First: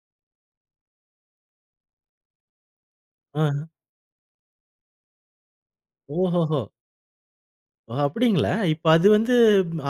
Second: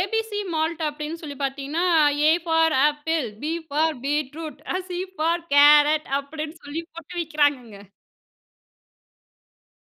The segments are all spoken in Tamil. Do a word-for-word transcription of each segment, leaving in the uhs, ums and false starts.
ஏபிசி மால்ட் அப்டின்னு சொல்லி பார்த்தீங்கன்னா, ஏ ஃபார் ஆப்பிள், பி அ. For beetroot, C for carrot அப்டின்னு ஓஹோஹோ! சொல்லி போட்டு விற்கிறாங்கங்க. ஓ அப்டிங்களா? இப்ப அது வந்து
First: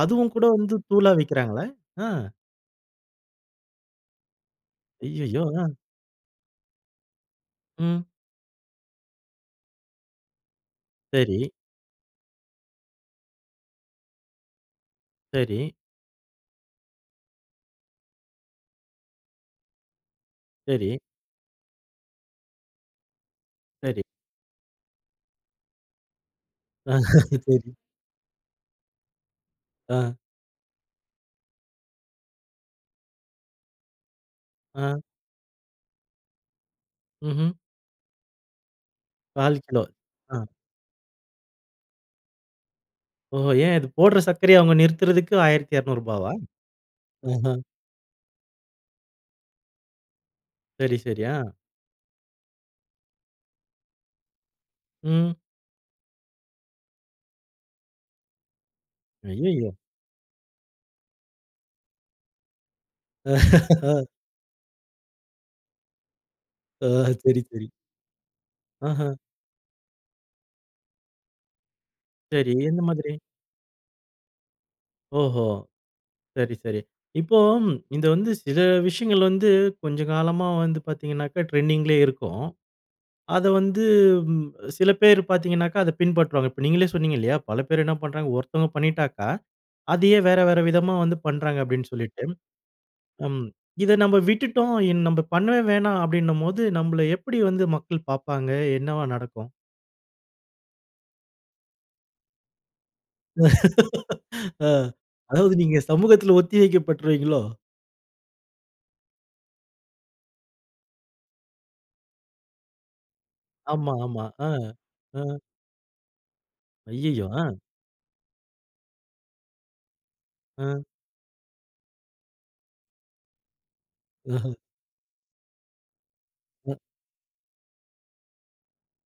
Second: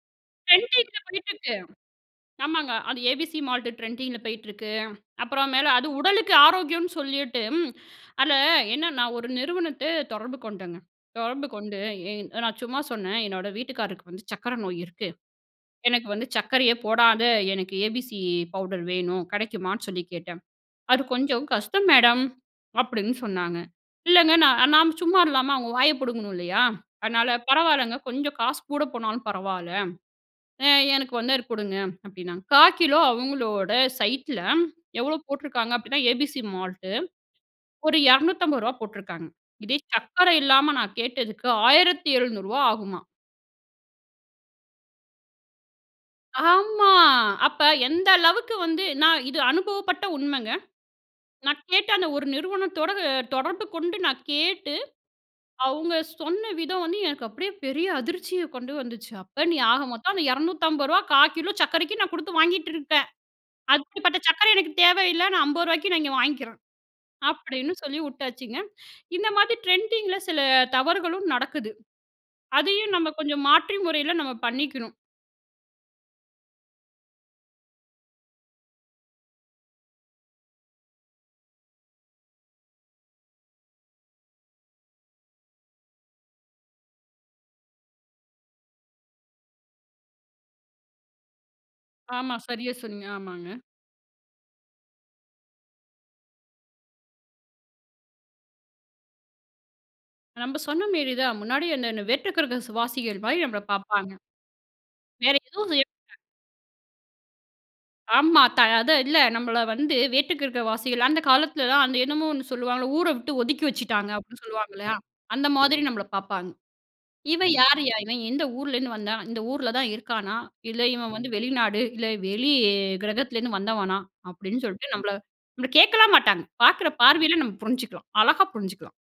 அதுவும் கூட வந்து ட்ரெண்டிங் ல தூளா போய்ட்டிருக்கு. விற்கிறாங்களா? ஆ. ஆமாங்க அது ஏபிசி மால்டு ட்ரெண்டிங் ல போய்ட்டிருக்கு. ஐய்யய்யோ! அப்புறம் மேல அ. அது உடலுக்கு ஆரோக்கியம்னு சொல்லிட்டு, ம். அதில என்னனா ஒரு நிறுவனத்த தொடர்பு கொண்டேங்க. தொடர்பு சரி. கொண்டு, என் நான் சும்மா சொன்னேன், என்னோட வீட்டுக்காரருக்கு வந்து சர்க்கரை நோய் இருக்கு, சரி. எனக்கு வந்து சர்க்கரையே போடாத எனக்கு ஏபிசி பவுடர் வேணும், கிடைக்குமான்னு சொல்லி கேட்டேன், சரி. அது கொஞ்சம் கஷ்டம் மேடம், அப்டின்னு சொன்னாங்க. சரி. இல்லங்க நான் நாம் சும்மா இல்லாம அவங்க வாய புடுங்கணும் இல்லையா, அதனால பரவாலங்க கொஞ்சம் காசு கூட போனாலும் பரவால, அ. அ எனக்கு வந்தர் அது குடுங்க அப்டின்னாங்க. காக்கிலோ அவங்களோட சைட் ல அ. எவ்வளோ போட்டிருக்காங்க அப்டின்னா, ஏபிசி மால்டு ம்ஹம். ஒரு இருநூத்தம்ப ரூபா போட்டுருக்காங்க. கால் இதே கிலோ சர்க்கர ஆ. இல்லாம நான் கேட்டதுக்கு ஆயிரத்து எழுநூறு ரூபா ஆகுமா. ஓ! ஏன் இது போடுற சர்க்கரைய அவங்க நிறுத்துறதுக்கு ஆயிரத்து இருநூறு ரூபாவா? ஆமா. ஆஹ. அப்ப எந்த அளவுக்கு வந்து நான் இது அனுபவப்பட்ட உண்மங்க, சரி, சரி, ஆ. நான் கேட்ட அந்த ஒரு நிறுவனத்தோட தொடர்பு கொண்டு நான் கேட்டு, ம். அவங்க சொன்ன விதம் வந்து எனக்கு அப்டியே பெரிய அதிர்ச்சிய கொண்டு வந்துச்சு. அப்ப நீ ஐயயோ! ஆக மொத்தம் அந்த இருநூத்தி அம்பது ரூபாய் காக்கிலோ சர்க்கரைக்கு நான் குடுத்து வாங்கிட்டுருப்பேன். அப்டிப்பட்ட சர்க்கர எனக்கு தேவ இல்ல நான் அம்பது ரூபாய்க்கு நான் இங்க வாங்கிக்குறேன், ஆ, சரி, சரி. அப்டின்னு சொல்லி வுட்டாச்சுங்க. ஆஹா. இந்த மாதி ட்ரெண்டிங் ல சில தவறுகளும் நடக்குது, சரி, எந்த அதையும் நம்ம மாதிரி? கொஞ்சம் மாற்றி முறையில நம்ம பண்ணிக்கணும். ஓஹோ! சரி, சரி. இப்போ இது வந்து சில விஷயங்கள் வந்து, கொஞ்சம் காலமா வந்து பார்த்தீங்கனாக்கா ட்ரெண்டிங் லியே இருக்கும். அத வந்து சில பேர் பார்த்தீங்கனாக்கா, அத பின்பற்றுவாங்க. இப்ப நீங்களே சொன்னீங்க இல்லையா. பல பேர் என்ன பண்ணுறாங்க, ஒருத்தவங்க பண்ணிட்டாக்கா, அதையே வேற வேற விதமா வந்து பண்ணுறாங்க அப்டின்னு சொல்லிட்டு. ஆமா, சரியா சொன்னீங்க. அம் ஆமாங்க. இத நம்ம விட்டுட்டோம், இன் நம்ப பண்ணவே வேணாம் அப்டினும்போது, நம்மள எப்டி வந்து மக்கள் பார்ப்பாங்க, என்னவா நடக்கும்? நம்ம சொன்னமேரி தான், முன்னாடி என்ன வேற்றுக்கிரகவாசிகள் மாரி நம்மள பார்ப்பாங்க. ஆ வேற அதாவது எதுவும் நீங்க செய்ய மாட்டங்க. சமூகத்தில ஒத்தி வைக்க பட்டுருவீங்களோ? ஆமா. த அதான் இல்ல நம்மள வந்து, வேட்டுக்கிரகவாசிகள், அந்த காலத்தில தான் அந்த என்னமோ ஒண்ணு சொல்லுவாங்கல்ல ஊர வுட்டு ஒதுக்கி ஆமா, வச்சுட்டாங்க ஆமா. அப்டின்னு ஆ. சொல்லுவாங்க இல்லையா, ஆ. அந்த மாதிரி நம்மள பார்ப்பாங்க, ஐய்யயோ! இவன் ஆ யாருயா? இவன் எந்த ஊருலருந்து வந்தான்? இந்த ஊருல தான் இருக்கானா? இல்ல அ. இவன் வந்து வெளிநாடு, இல்ல வெளி கிரகத்திலேருந்து வந்தவனா? அஹ. அப்டின்னு சொல்லிட்டு நம்மள நம்மள கேட்கலாம் மாட்டாங்க, அ. பார்க்குற பார்வையில நம்ம புரிஞ்சுக்கலாம், அழகா புரிஞ்சுக்கலாம்.